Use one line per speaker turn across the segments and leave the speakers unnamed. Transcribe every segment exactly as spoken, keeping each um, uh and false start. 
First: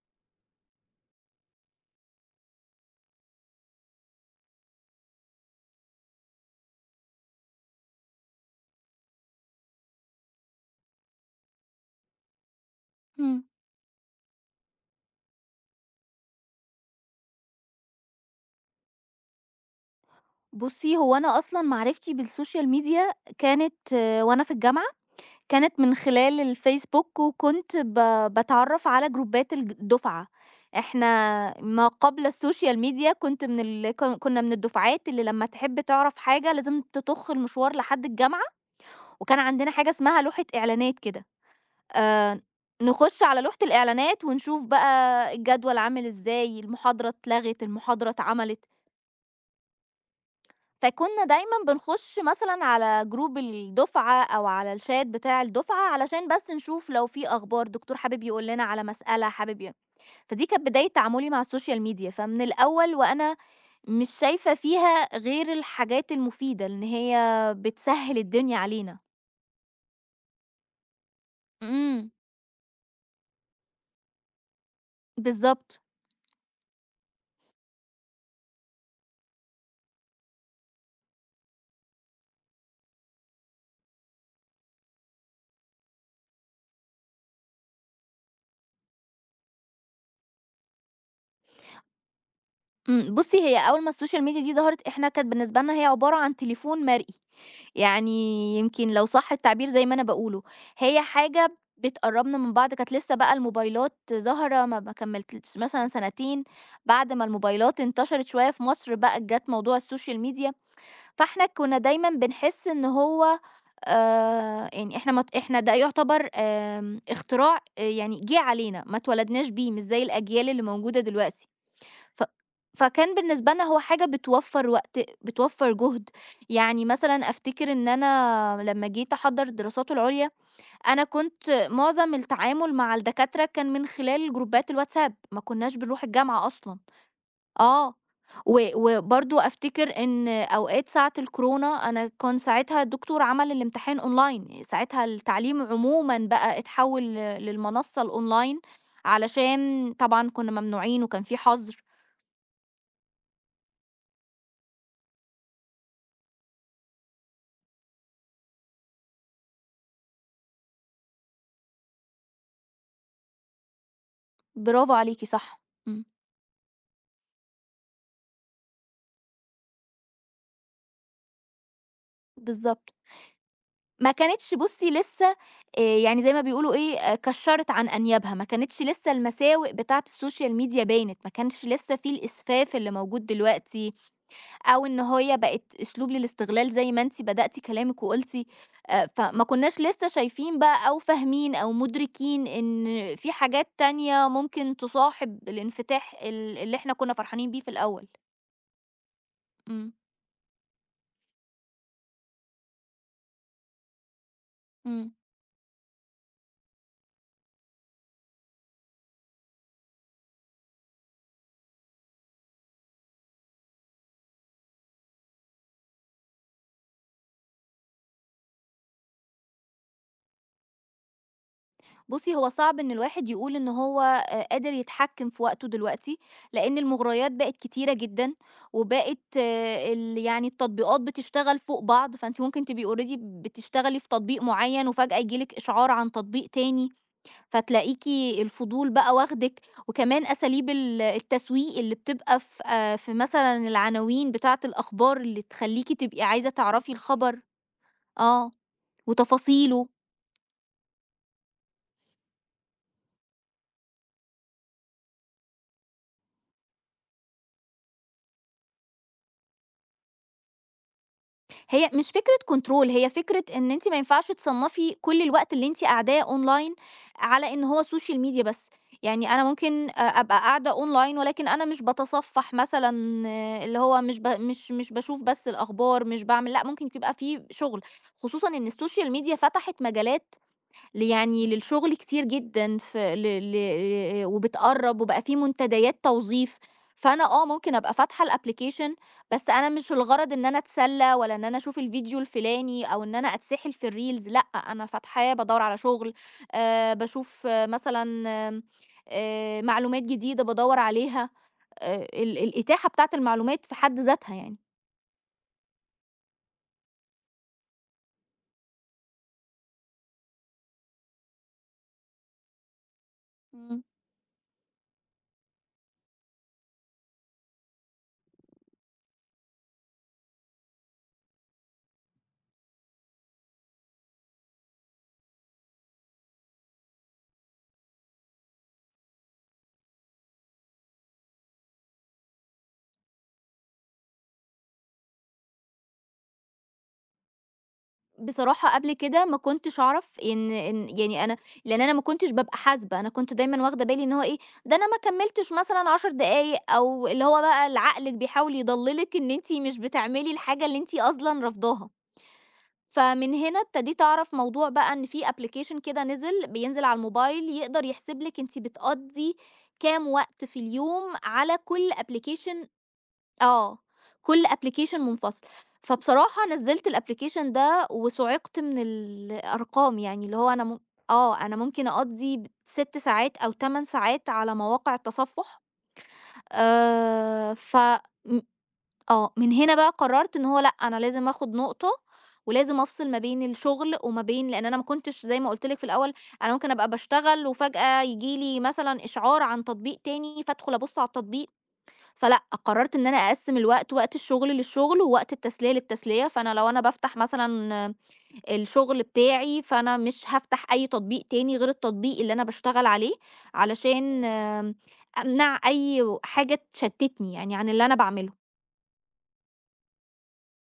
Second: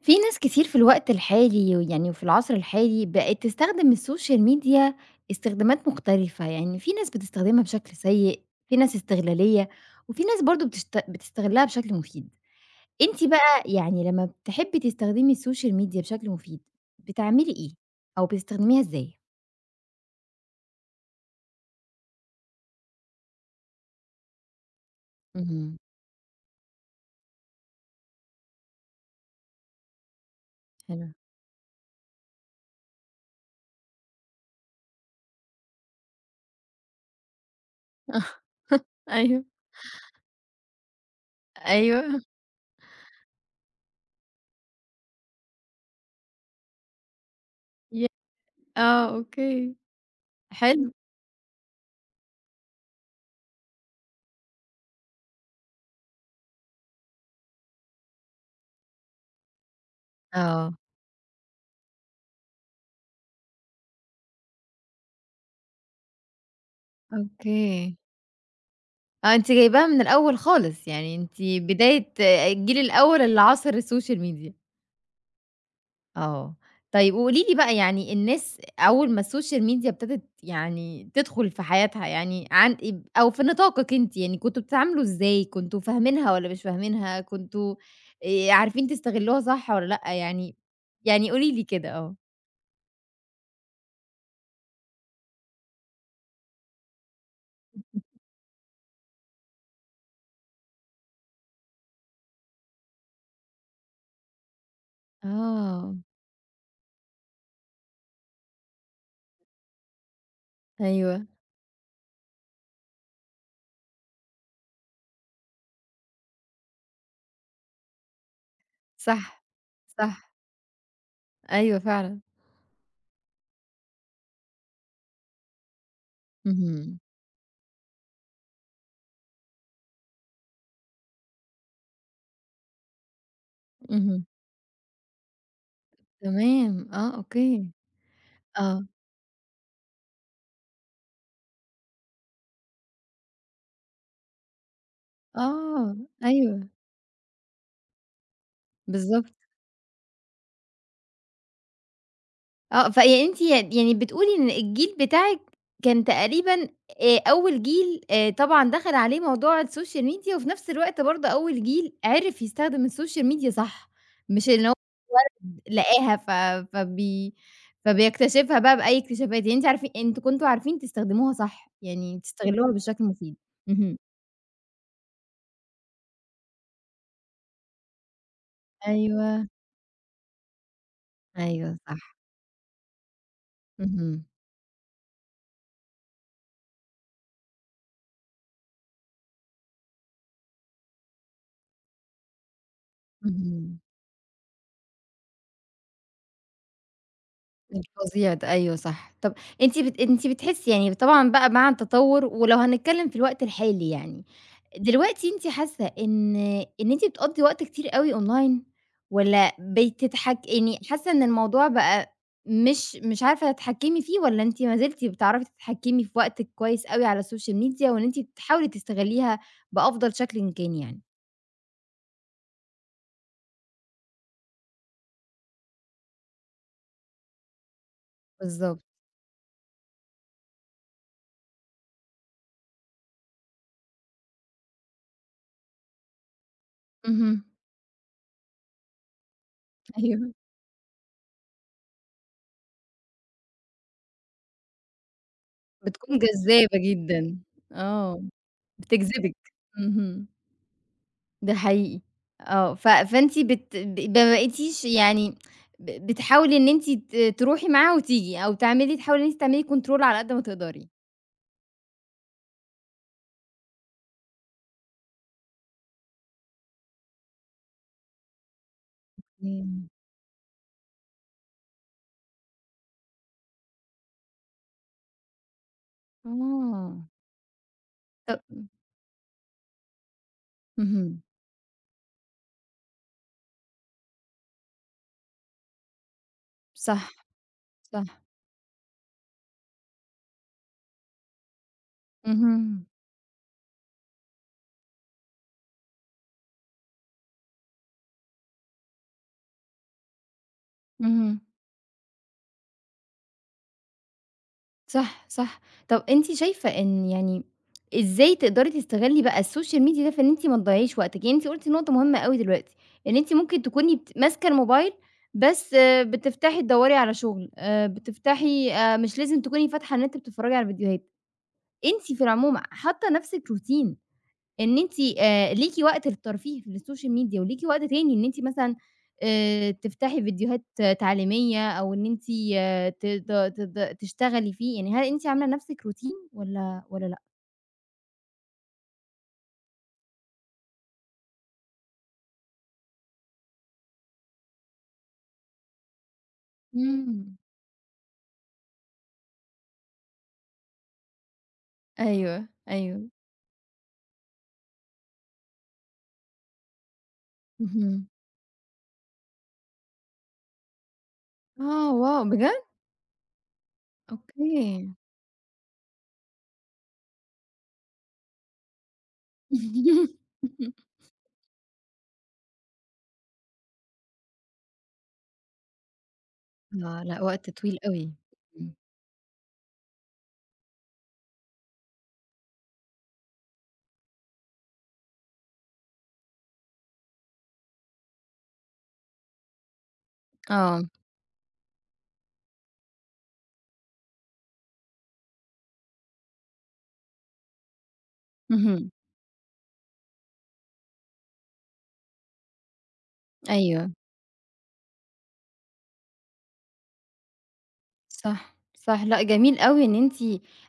في ناس كتير في الوقت الحالي ويعني وفي العصر الحالي بقت تستخدم السوشيال ميديا استخدامات مختلفة، يعني في ناس بتستخدمها بشكل سيء، في ناس استغلالية، وفي ناس برضه بتشت بتستغلها بشكل مفيد. أنتِ
إمم.
بقى يعني لمّا بتحبي تستخدمي السوشيال ميديا بشكل مفيد، بتعملي إيه؟ أو بتستخدميها إزاي؟
بُصّي، هو أنا أصلًا معرفتي بالسوشيال ميديا كانت آه، وأنا في الجامعة،
اهم،
كانت من خلال الفيسبوك وكنت ب باتعرّف على جروبات الج الدُفعة،
حلو.
إحنا ما قبل السوشيال ميديا كنت من ال ك كنا من الدُفعات اللي لمّا تحب تعرف حاجة لازم تطُخ المشوار لحد الجامعة، وكان
أيوه،
عندنا حاجة اسمها لوحة إعلانات كده.
أيوه،
آآ نخُش على لوحة الإعلانات ونشوف بقى الجدول عامل إزاي، المحاضرة اتلغت،
ي
المحاضرة اتعملت.
آه، أوكي، حلو.
فكنا دايمًا بنخش مثلًا على جروب الدُفعة أو على الchat بتاع الدُفعة علشان بس نشوف لو في أخبار، دكتور حابب يقول لنا على مسألة حابب ي فدي كانت
آه.
بداية تعاملي مع السوشيال ميديا، فمن الأول وأنا مش شايفة فيها غير الحاجات المفيدة، لإن هي
أوكي.
بتسهِّل الدنيا علينا.
آه، أنتِ جايباها من الأول خالص، يعني أنتِ
إمم،
بداية الجيل الأول اللي عاصر السوشيال ميديا.
بالضبط.
آه، طيب وقولي لي بقى يعني الناس أول ما السوشيال ميديا ابتدت يعني تدخل في حياتها يعني عن ب أو في نطاقِك أنتِ، يعني كنتم بتتعاملوا إزاي، كنتم فاهمينها والّا مش فاهمينها، كنتم آآ، عارفين تستغلوها صح والّا لأ يعني، يعني قولي لي كده؟ آه.
إمم، بُصّي هي أول ما الSocial Media دي ظهرت إحنا كانت بالنسبة لنا هي عبارة عن تليفون مرئي، يعني يمكن لو صح التعبير زي ما أنا باقوله، هي حاجة بتقرّبنا من بعض، كانت لسه بقى الموبايلات ظاهرة ما ما كمّلتش مثلًا
آه،
سنتين، بعد ما الموبايلات انتشرت شوية في مصر بقى جات موضوع الSocial Media،
أيوه،
فإحنا كنا دايمًا بنحس إن هو آآ، يعني إحنا مت إحنا ده يعتبر آمم، اختراع آه يعني جِه علينا، ما
صح،
اتولدناش بيه، مش زي
صح،
الأجيال اللي موجودة دلوقتي.
أيوه فعلًا،
ف فكان بالنسبة لنا هو حاجة بتوفّر وقت، بتوفّر جهد، يعني
اهم،
مثلًا أفتكر إن أنا لمّا جيت أحضّر الدراسات العُليا، أنا كنت معظم التعامل مع الدكاترة كان من
اهم،
خلال جروبات الواتساب، ما كناش بنروح الجامعة أصلًا.
تمام، آه، أوكي،
آه، و
آه.
وبرضه أفتكر إن أوقات ساعة الكورونا أنا كان ساعتها الدكتور عمل الامتحان أونلاين، ساعتها التعليم
آه،
عمومًا بقى
أيوه،
اتحوّل للمنصة الأونلاين،
بالضبط.
علشان طبعًا كنا ممنوعين وكان في حظر.
آه، فيعني أنتِ يعني بتقولي إن الجيل بتاعِك كان تقريبًا آآ أول جيل آآ طبعًا دخل عليه موضوع السوشيال ميديا، وفي نفس الوقت برضه أول جيل عرف يستخدم السوشيال ميديا صح، مش إن هو
برافو عليكِ صح، إمم،
لقاها ف فبي فبيكتشفها بقى بأي اكتشافات، يعني أنتِ عارفين أنتم كنتم عارفين تستخدموها صح، يعني تستغلوها
بالضبط.
بشكل مفيد. اهم.
ما كانتش بُصّي لسه آآ يعني زي ما بيقولوا إيه، آآ كشّرت عن أنيابها، ما كانتش لسه
أيوه،
المساوئ بتاعة السوشيال ميديا بانت، ما كانش
أيوه
لسه
صح.
في الإسفاف اللي موجود دلوقتي،
اهم،
أو إن هي بقت أسلوب للاستغلال زي ما أنتِ بدأتِ كلامِك وقُلتِ. آآ فما كناش لسه شايفين بقى أو فاهمين أو مُدركين إن في حاجات
اهم.
تانية ممكن تصاحب الانفتاح ال اللي إحنا كنا فرحانين بيه في الأول.
الفظيع ده، أيوه صح. طب أنتِ
إمم،
بت أنتِ بتحسّي يعني طبعًا بقى مع التطوّر ولو هنتكلّم في الوقت الحالي يعني،
إمم.
دلوقتي أنتِ حاسّة إن إن أنتِ بتقضّي وقت كتير أوي online والّا بتتحك يعني حاسّة إن الموضوع بقى مش مش عارفة تتحكّمي فيه والّا أنتِ ما زلتِ بتعرفي تتحكّمي في وقتِك كويس أوي على السوشيال ميديا وإن أنتِ بتحاولي تستغلّيها بأفضل شكل إن كان يعني؟
بُصّي، هو صعب إن الواحد يقول إن هو آآ قادر يتحكّم في وقته دلوقتي، لإن المُغريات بقت كتيرة جدًا،
بالضبط.
وبقت آه، ال يعني التطبيقات بتشتغل فوق بعض، فأنتِ ممكن تبقي already بتشتغلي في تطبيق معيّن وفجأة ييجي لِك إشعار عن تطبيق تاني،
اهم.
فتلاقيكِ الفضول بقى واخدِك، وكمان
أيوه.
أساليب ال التسويق اللي بتبقى في آآ في مثلًا العناوين بتاعة الأخبار اللي تخلّيكِ
بتكون
تبقي عايزة
جذابة
تعرفي
جدًا.
الخبر
آه.
آه،
بتجذبِك.
وتفاصيله.
اهم. ده حقيقي آه، ف فأنتِ بت ب ما بقيتيش يعني ب بتحاولي إن أنتِ ت تروحي معاه وتيجي، أو تعملي تحاولي إن أنتِ تعملي control على قد ما تقدري.
هي مش فكرة كنترول، هي فكرة إن أنتِ ما ينفعش تصنّفي كل الوقت اللي أنتِ قاعداه أونلاين على إن هو social media بس، يعني أنا
إمم.
ممكن أ أبقى قاعدة أونلاين ولكن أنا مش باتصفّح مثلًا آه، اللي هو مش ب مش مش باشوف بس الأخبار، مش باعمل لأ، ممكن
آه،
تبقى في شُغل،
طب
خصوصًا إن السوشيال ميديا فتحت مجالات ل
اهم،
يعني للشغل كتير جدًا ف ل ل آآ وبتقرّب وبقى في منتديات توظيف،
صح،
فأنا آه ممكن أبقى
صح،
فاتحة الapplication بس أنا مش الغرض إن أنا أتسلّى ولا إن أنا أشوف الفيديو الفلاني
اهم،
أو إن أنا أتسحل في الreels لأ، أنا فاتحاه بادوّر على شغل. آآ باشوف مثلًا آمم آآ معلومات جديدة بادوّر عليها.
اهم.
آآ ال الإتاحة بتاعة المعلومات في حد ذاتها يعني.
صح، صح. طب أنتِ شايفة إن يعني إزاي تقدري تستغلّي بقى السوشيال ميديا ده في إن أنتِ ما تضيّعيش وقتِك؟ يعني أنتِ قُلتِ نقطة مهمة أوي دلوقتي، إن أنتِ ممكن
إمم.
تكوني بت ماسكة الموبايل بس آه، بتفتحي تدوّري على شغل، آآ بتفتحي آآ مش لازم تكوني فاتحة النت بتتفرّجي على فيديوهات. أنتِ في العموم حاطة لنفسِك روتين إن أنتِ آآ ليكِ وقت للترفيه في السوشيال ميديا وليكِ وقت تاني إن أنتِ مثلًا آآ تفتحي فيديوهات آه، تعليمية أو إن أنتِ تد تد تشتغلي فيه، يعني هل أنتِ عاملة لنفسِك روتين والّا والّا لأ؟
بصراحة قبل كده ما كنتش أعرف إن إن يعني أنا لأن أنا ما كنتش بابقى حاسبة، أنا كنت دايمًا واخدة بالي إن هو إيه، ده أنا ما كمّلتش مثلًا عشر دقايق أو اللي
إمم.
هو بقى ال عقلِك بيحاول يضلِّلِك إن أنتِ مش بتعملي الحاجة اللي أنتِ أصلًا رافضاها.
أيوه، أيوه.
فمن هنا ابتديت أعرف موضوع بقى إن في application كده نزل، بينزل على الموبايل يقدر
اهم.
يحسب لِك أنتِ بتقضّي كام وقت في اليوم على
آه
كل
واو! بجد؟
application آه، كل
أوكي.
application منفصل. فبصراحة نزّلت الapplication ده وصُعِقت من الأرقام، يعني اللي هو أنا م آه، أنا ممكن أقضّي ب ست ساعات أو ثمان ساعات على مواقع التصفُّح.
آه، لأ وقت
آآ، ف
طويل أوي.
م
إمم.
آه، من هنا بقى قرّرت إن هو لأ، أنا لازم آخُد نقطة ولازم أفصِل ما بين الشُغل وما بين لإن أنا ما كنتش زي ما قُلت لك في الأول، أنا ممكن أبقى باشتغل وفجأة ييجي لي مثلًا إشعار عن تطبيق تاني، فادخُل
آه.
أبُص على التطبيق فلأ، قررت إن أنا أقسّم الوقت، وقت الشغل للشغل، ووقت التسلية للتسلية، فأنا لو أنا بافتح مثلًا
اهم.
الشغل بتاعي، فأنا مش هافتح أي تطبيق تاني غير التطبيق اللي أنا باشتغل عليه،
أيوه.
علشان آمم، أمنع أي و حاجة تشتتني يعني عن اللي أنا باعمله.
صح، صح، لأ جميل أوي إن أنتِ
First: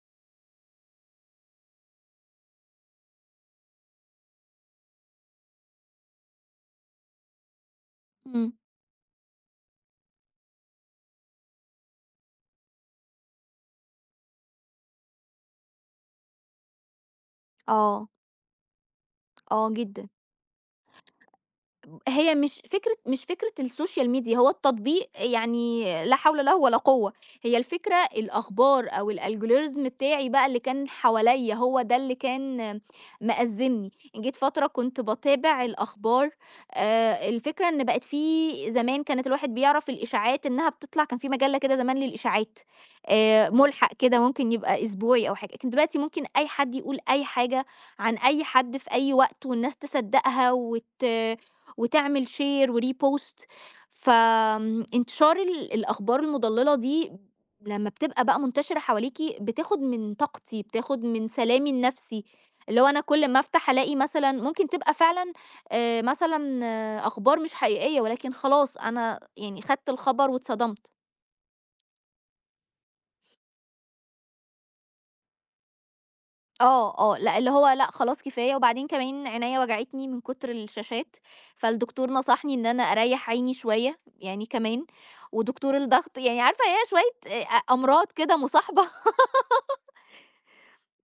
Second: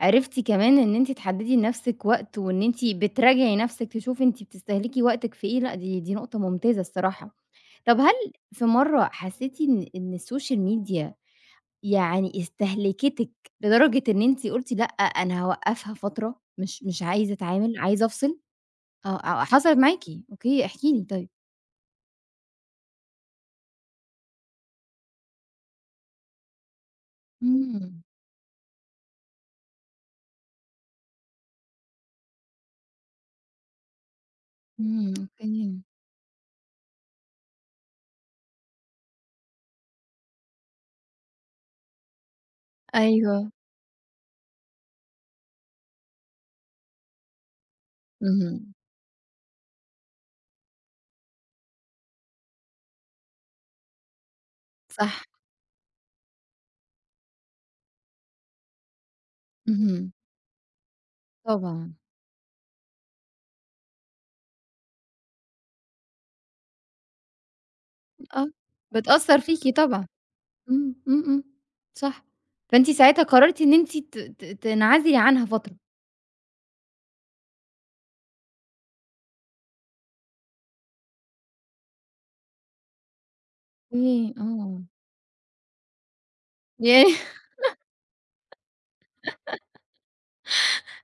عرفتِ كمان إن أنتِ تحددي لنفسِك وقت، وإن أنتِ بتراجعي نفسِك تشوفي أنتِ بتستهلكي وقتِك في إيه، لأ دي دي نقطة ممتازة الصراحة. طب هل
إمم،
في مرّة حسيتِ إن إن السوشيال ميديا يعني استهلكتِك لدرجة إن أنتِ قُلتِ لأ أنا هاوقّفها فترة، مش مش عايزة أتعامل، عايزة
آه،
أفصل؟ آه، آه،
آه
حصلت معاكِ؟
جدًا.
أوكي، احكي لي طيب.
هي مش فكرة مش فكرة السوشيال ميديا، هو التطبيق يعني لا حول له ولا قوة، هي
إمم،
الفكرة الأخبار أو الalgorithm بتاعي بقى اللي كان حواليّا، هو ده اللي كان مأزّمني، جيت فترة كنت
إمم،
باتابع
أوكي،
الأخبار. آآ، الفكرة إن بقت في زمان كانت الواحد بيعرف الإشاعات إنها بتطلع كان في مجلة كده زمان للإشاعات،
أيوه،
آآ، ملحق كده ممكن يبقى أسبوعي أو حاجة، لكن دلوقتي ممكن أي حد يقول أي حاجة عن أي
اهم،
حد في أي وقت والناس تصدّقها وت وتعمل share وrepost.
صح،
فانتشار ال الأخبار المضللة دي لمّا بتبقى بقى منتشرة حواليكِ بتاخد
اهم،
من طاقتي، بتاخد من سلامي
طبعًا.
النفسي، اللي هو أنا كل ما أفتح ألاقي مثلًا ممكن تبقى فعلًا آآ مثلًا آه، أخبار مش حقيقية، ولكن
آه،
خلاص أنا
بتأثّر
يعني
فيكِ
خدت
طبعًا،
الخبر واتصدمت.
إمم، إمم، إمم، صح، فأنتِ ساعتها قررتِ إن أنتِ ت ت تنعزلي عنها فترة،
آه، آه، لأ، اللي هو لأ خلاص كفاية، وبعدين كمان عينيّا وجعتني من كتر الشاشات، فالدكتور نصحني إن أنا أريّح عيني شوية
إيه،
يعني
آه،
كمان، ودكتور الضغط يعني عارفة هي
ياه!
شوية أ أمراض كده مصاحبة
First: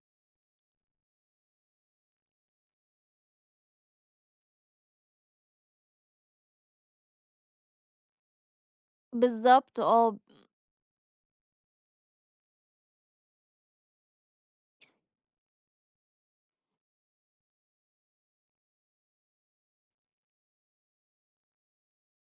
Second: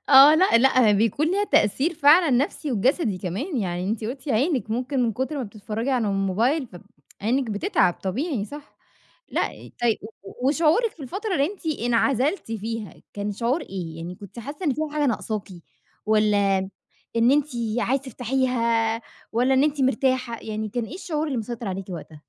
آه، لأ، لأ، بيكون ليها تأثير فعلًا نفسي وجسدي كمان، يعني أنتِ قُلتِ عينِك ممكن من كتر ما بتتفرّجي على الموبايل ف عينِك بتتعب طبيعي صح، لأ
بالضبط
طي و
آه.
و- وشعورِك في الفترة اللي أنتِ انعزلتِ فيها كان شعور إيه؟ يعني كنتِ حاسة إن في حاجة ناقصاكِ والّا إن أنتِ عايزة تفتحيها والّا إن أنتِ مرتاحة، يعني كان إيه الشعور اللي مسيطر عليكِ وقتها؟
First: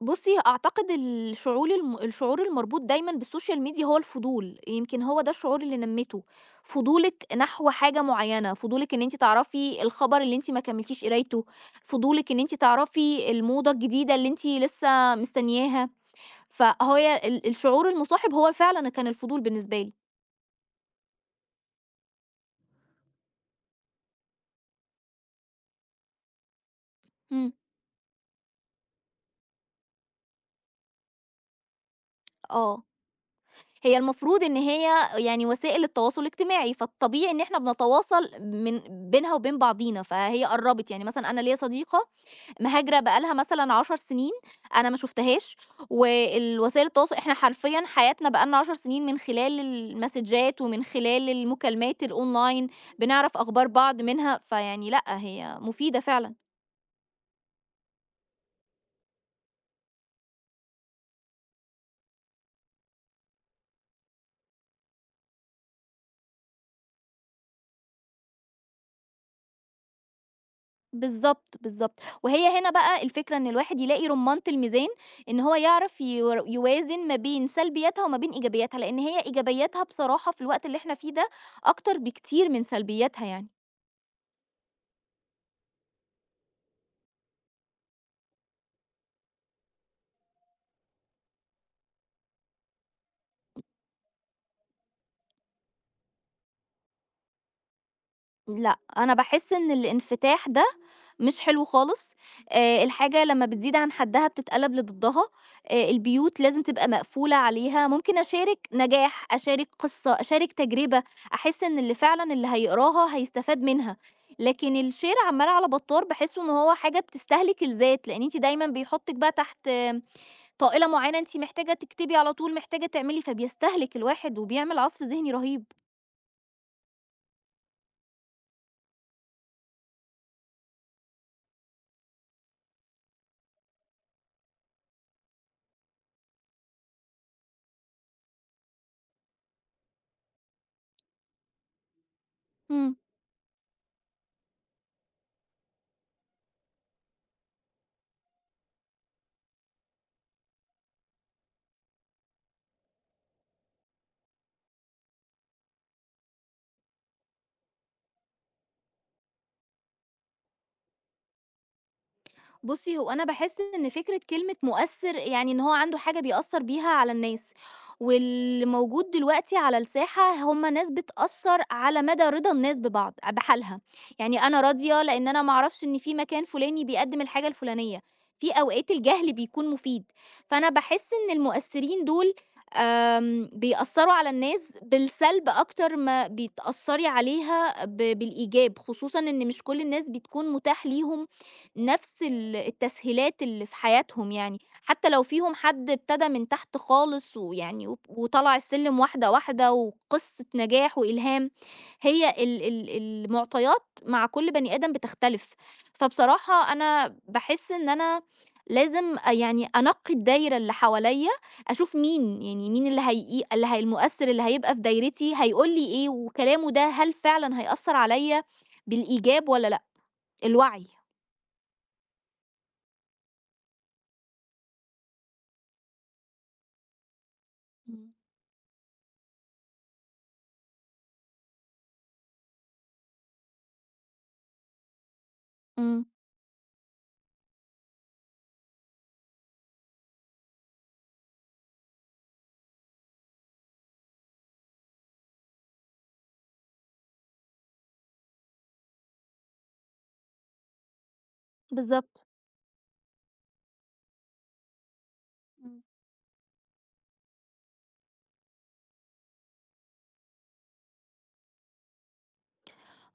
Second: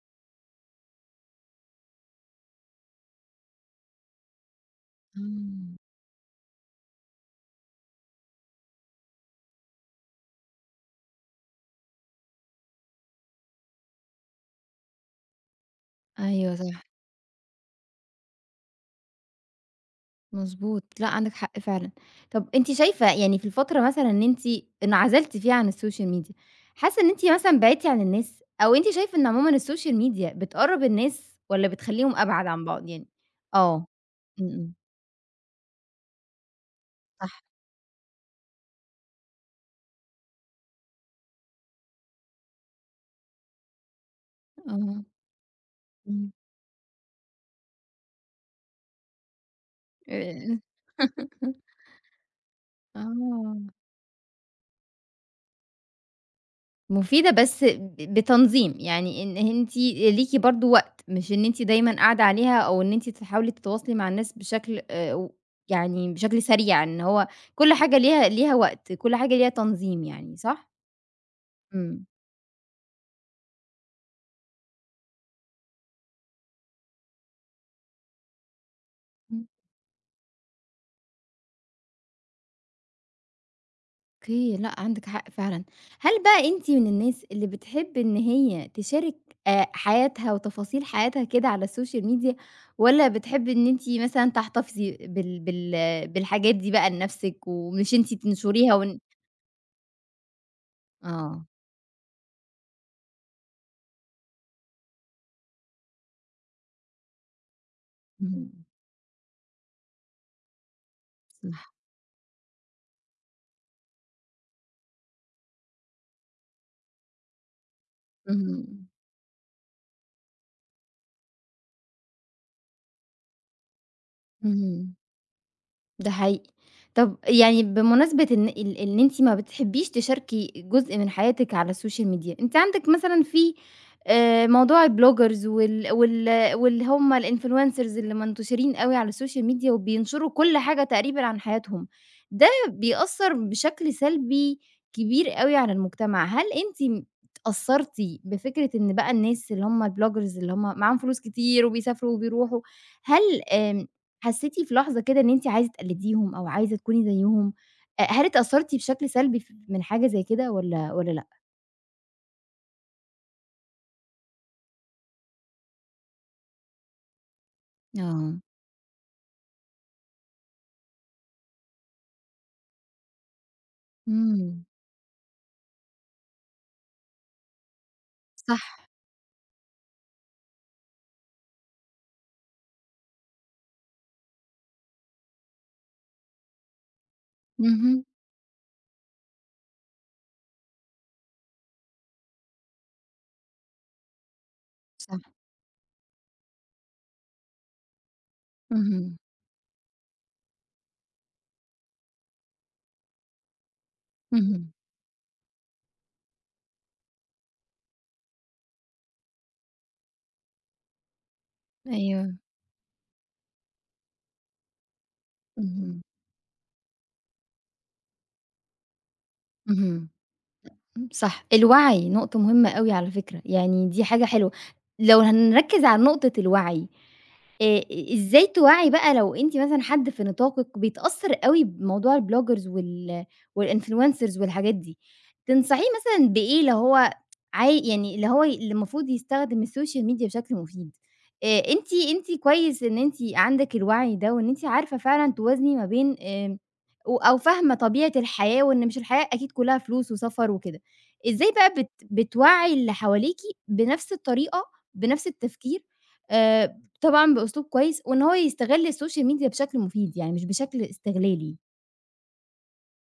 بُصّي أعتقد الشعول الم الشعور المربوط دايمًا بالسوشيال ميديا هو الفضول، يمكن هو ده الشعور
إمم،
اللي نمّيته، فضولِك نحو حاجة معيّنة، فضولِك إن أنتِ تعرفي الخبر اللي أنتِ ما كمّلتيش قرايته، فضولِك إن أنتِ تعرفي الموضة الجديدة اللي أنتِ لسه مستنياها.
أيوه صح.
فهي ال الشعور المُصاحب هو فعلًا كان الفضول بالنسبة لي.
مضبوط، لأ عندِك حق فعلًا. طب أنتِ شايفة يعني في الفترة مثلًا إن أنتِ انعزلتِ فيها عن السوشيال ميديا، حاسة إن أنتِ مثلًا
إمم.
بعدتِ عن الناس، أو أنتِ شايفة إن عمومًا السوشيال ميديا بتقرّب الناس والّا بتخلّيهم أبعد عن
آه.
بعض يعني؟ آه،
هي المفروض
إمم،
إن
إمم،
هي يعني وسائل التواصل الاجتماعي، فالطبيعي
صح،
إن إحنا بنتواصل من بينها وبين بعضينا، فهي قرّبت. يعني مثلًا أنا ليّا صديقة مهاجرة بقى لها مثلًا عشر سنين، أنا ما
آه،
شُفتهاش،
إمم،
والوسائل التواصل إحنا حرفيًا حياتنا بقى لنا عشر سنين من خلال
آآ،
المسدجات ومن خلال المكالمات الأونلاين، بنعرف
آه.
أخبار بعض منها، فيعني لأ، هي مفيدة فعلًا.
مفيدة بس ب بتنظيم، يعني إن أنتِ ليكِ برضه وقت، مش إن أنتِ دايمًا قاعدة عليها أو إن أنتِ تحاولي تتواصلي مع الناس بشكل آآ و يعني بشكل سريع، إن هو كل حاجة ليها ليها وقت، كل حاجة ليها تنظيم يعني، صح؟
بالضبط، بالضبط.
إمم،
وهي هنا بقى الفكرة إن الواحد يلاقي رُمّانة الميزان، إن هو يعرف يور يوازن ما بين سلبياتها وما بين إيجابياتها، لإن هي
إمم،
إيجابياتها بصراحة في الوقت اللي إحنا فيه ده أكتر بكتير من سلبياتها يعني.
أوكي، لأ عندِك حق فعلًا. هل بقى أنتِ من الناس اللي بتحب إن هي تشارك آآ حياتها وتفاصيل حياتها كده على السوشيال ميديا، والّا بتحبي إن أنتِ مثلًا تحتفظي بال بال بالحاجات دي بقى لنفسِك ومش أنتِ تنشريها
لأ،
وإن
أنا باحس إن الانفتاح ده مش
آه،
حلو خالص. آآ الحاجة لمّا بتزيد عن حدّها بتتقلب لضدّها. آآ البيوت لازم تبقى مقفولة عليها، ممكن
اهم،
أشارك نجاح، أشارك قصة، أشارك تجربة، أحس
صح،
إن اللي فعلًا اللي هيقراها هيستفاد منها، لكن الshare عمّال على بطّال باحسّه إن هو حاجة بتستهلك الذات، لإن أنتِ دايمًا
اهم،
بيحطِّك بقى تحت آه، طائلة معيّنة أنتِ محتاجة تكتبي على طول، محتاجة تعملي، فبيستهلك الواحد وبيعمل
اهم.
عَصْف ذهني رهيب.
ده حقيقي. طب يعني بمناسبة إن ال إن أنتِ ما بتحبيش تشاركي جزء من حياتِك على السوشيال ميديا، أنتِ عندِك مثلًا في آآ موضوع البلوجرز وال وال واللي هم الinfluencers اللي منتشرين أوي على السوشيال ميديا وبينشروا كل حاجة تقريبًا عن حياتهم، ده
إمم.
بيأثّر بشكل سلبي كبير أوي على المجتمع، هل أنتِ م اتأثّرتِ بفكرة إن بقى الناس اللي هم البلوجرز اللي هم معاهم فلوس كتير وبيسافروا وبيروحوا، هل آمم حسيتِ في لحظة كده إن أنتِ عايزة تقلديهم أو عايزة تكوني زيهم، أ هل اتأثرتِ بشكل سلبي ف من حاجة زي كده والّا والّا لأ؟
بُصّي، هو أنا باحس إن فكرة كلمة مؤثّر، يعني إن هو عنده حاجة بيأثّر بيها على الناس،
آه،
واللي موجود دلوقتي على الساحة هم ناس بتأثّر على مدى رضا الناس ببعض بحالها، يعني أنا
إمم،
راضية لإن أنا ما أعرفش إن في مكان فلاني بيقدّم الحاجة الفلانية، في
صح،
أوقات الجهل بيكون مفيد، فأنا باحس إن المؤثّرين دول آمم، بيأثّروا على الناس بالسلب أكتر ما بتأثّري عليها ب
اهم،
بالإيجاب، خصوصًا إن مش كل الناس بتكون متاح ليهم نفس ال التسهيلات اللي في حياتهم يعني، حتى
صح،
لو فيهم حد ابتدى من تحت خالص ويعني وب وطلع السلم
اهم،
واحدة، واحدة وقصة نجاح وإلهام. هي ال ال المعطيات مع كل
اهم،
بني آدم بتختلف، فبصراحة أنا باحس إن أنا لازم أ يعني أنقّي الدايرة اللي حواليّا، أشوف
أيوه،
مين، يعني مين اللي هي اللي هي المؤثر اللي هيبقى في دايرتي هيقول لي
اهم،
إيه، وكلامه ده هل فعلًا هيأثّر عليّا بالإيجاب والّا لأ،
اهم.
الوعي.
إمم، صح، الوعي نقطة مهمة أوي على فكرة، يعني دي حاجة حلوة، لو هنركّز على نقطة الوعي، آآ
إمم.
إزاي توعّي بقى لو أنتِ مثلًا حد في نطاقِك بيتأثّر أوي بموضوع الbloggers وال والinfluencers والحاجات دي، تنصحيه
إمم.
مثلًا بإيه اللي هو عاي يعني اللي هو اللي المفروض يستخدم السوشيال ميديا بشكل مفيد؟ آآ أنتِ أنتِ كويس إن أنتِ عندِك الوعي ده وإن أنتِ عارفة فعلًا توازني ما بين آمم، و أو فاهمة طبيعة الحياة وإن مش الحياة أكيد كُلّها فلوس وسفر وكده. إزاي بقى بت
بالضبط.
بتوعّي اللي حواليكِ بنفس الطريقة، بنفس
إمم.
التفكير، آآ طبعًا بأسلوب كويس، وإن هو يستغل السوشيال ميديا بشكل مفيد، يعني مش بشكل استغلالي؟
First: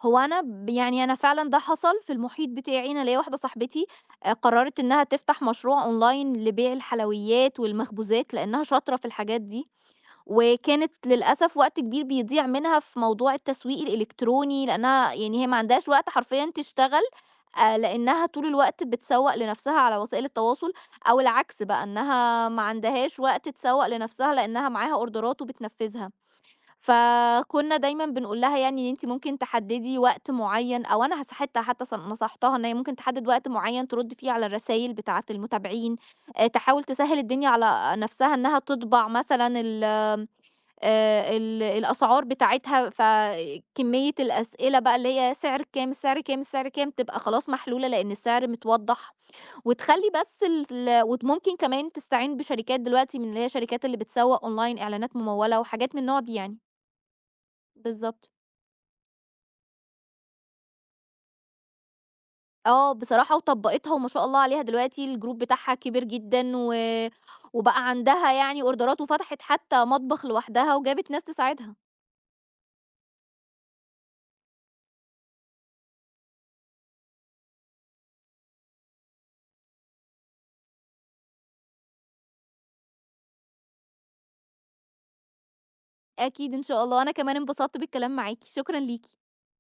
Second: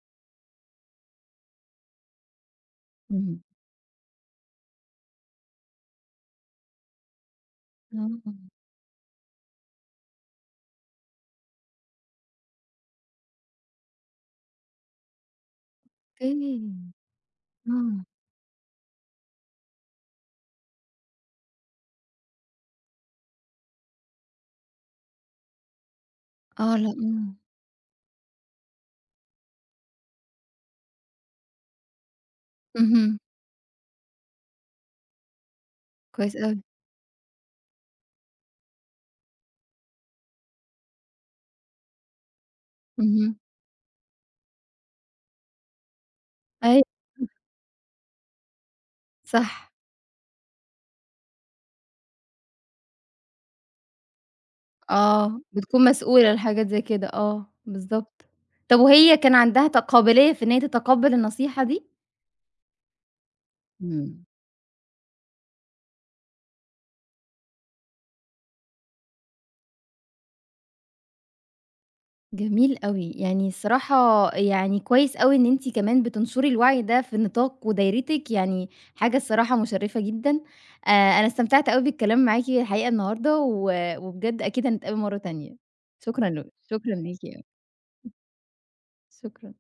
هو أنا ب يعني أنا فعلًا ده حصل في المحيط بتاعي، أنا ليّا واحدة
اهم.
صاحبتي آآ قرّرت إنّها تفتح مشروع أونلاين لبيع الحلويات
آه،
والمخبوزات لإنّها شاطرة في الحاجات دي، وكانت للأسف وقت كبير بيضيع منها في موضوع التسويق الإلكتروني لإنّها يعني هي ما عندهاش وقت حرفيًا
أوكي.
تشتغل، آآ
آه،
لإنّها طول الوقت بتسوّق لنَفْسها على وسائل التواصل، أو العكس بقى إنّها ما عندهاش وقت تسوّق لنَفْسها لإنّها معاها أوردرات وبتنفّذها.
آه، لأ، إمم،
فكنا دايمًا بنقول لها يعني إن أنتِ ممكن تحدّدي وقت معيّن أو أنا هس حتى حتى ص نصحتها إن هي ممكن
اهم،
تحدّد وقت معيّن ترُد فيه على الرسايل بتاعة المتابعين.
كويس
آآ
أوي،
تحاول تسهّل الدنيا على نَفْسها إنّها تطبع مثلًا ال آمم آآ ال الأسعار بتاعتها،
اهم،
فكمية الأسئلة بقى اللي هي سعر كام، السعر كام، السعر
أيوه.
كام، تبقى خلاص محلولة لإن السعر متوضّح،
صح،
وتخلّي بس ال ال وممكن كمان تستعين بشركات دلوقتي من اللي هي شركات اللي بتسوّق أونلاين إعلانات
آه،
ممولة
بتكون
وحاجات من النوع
مسؤولة
دي يعني.
لحاجات زي كده، آه، بالضبط.
بالضبط.
طب وهي كان عندها ت قابلية في إن هي تتقبّل النصيحة دي؟
آه، بصراحة وطبّقتها وما
إمم.
شاء الله عليها دلوقتي الgroup بتاعها كبر جدًا و وبقى عندها يعني أوردرات وفتحت حتى مطبخ لوحدها وجابت ناس تساعدها.
جميل أوي، يعني الصراحة يعني كويس أوي إن أنتِ كمان بتنشري الوعي ده في نطاق ودايرتِك، يعني حاجة الصراحة مشرفة جدًا، آآ أنا استمتعت أوي بالكلام معاكِ الحقيقة النهارده، و وبجد أكيد هنتقابل مرة تانية، شكرًا ل
أكيد إن شاء
شكرًا
الله، أنا
ليكِ
كمان
أوي،
انبسطت بالكلام معاكِ، شكرًا ليكِ.
شكرًا.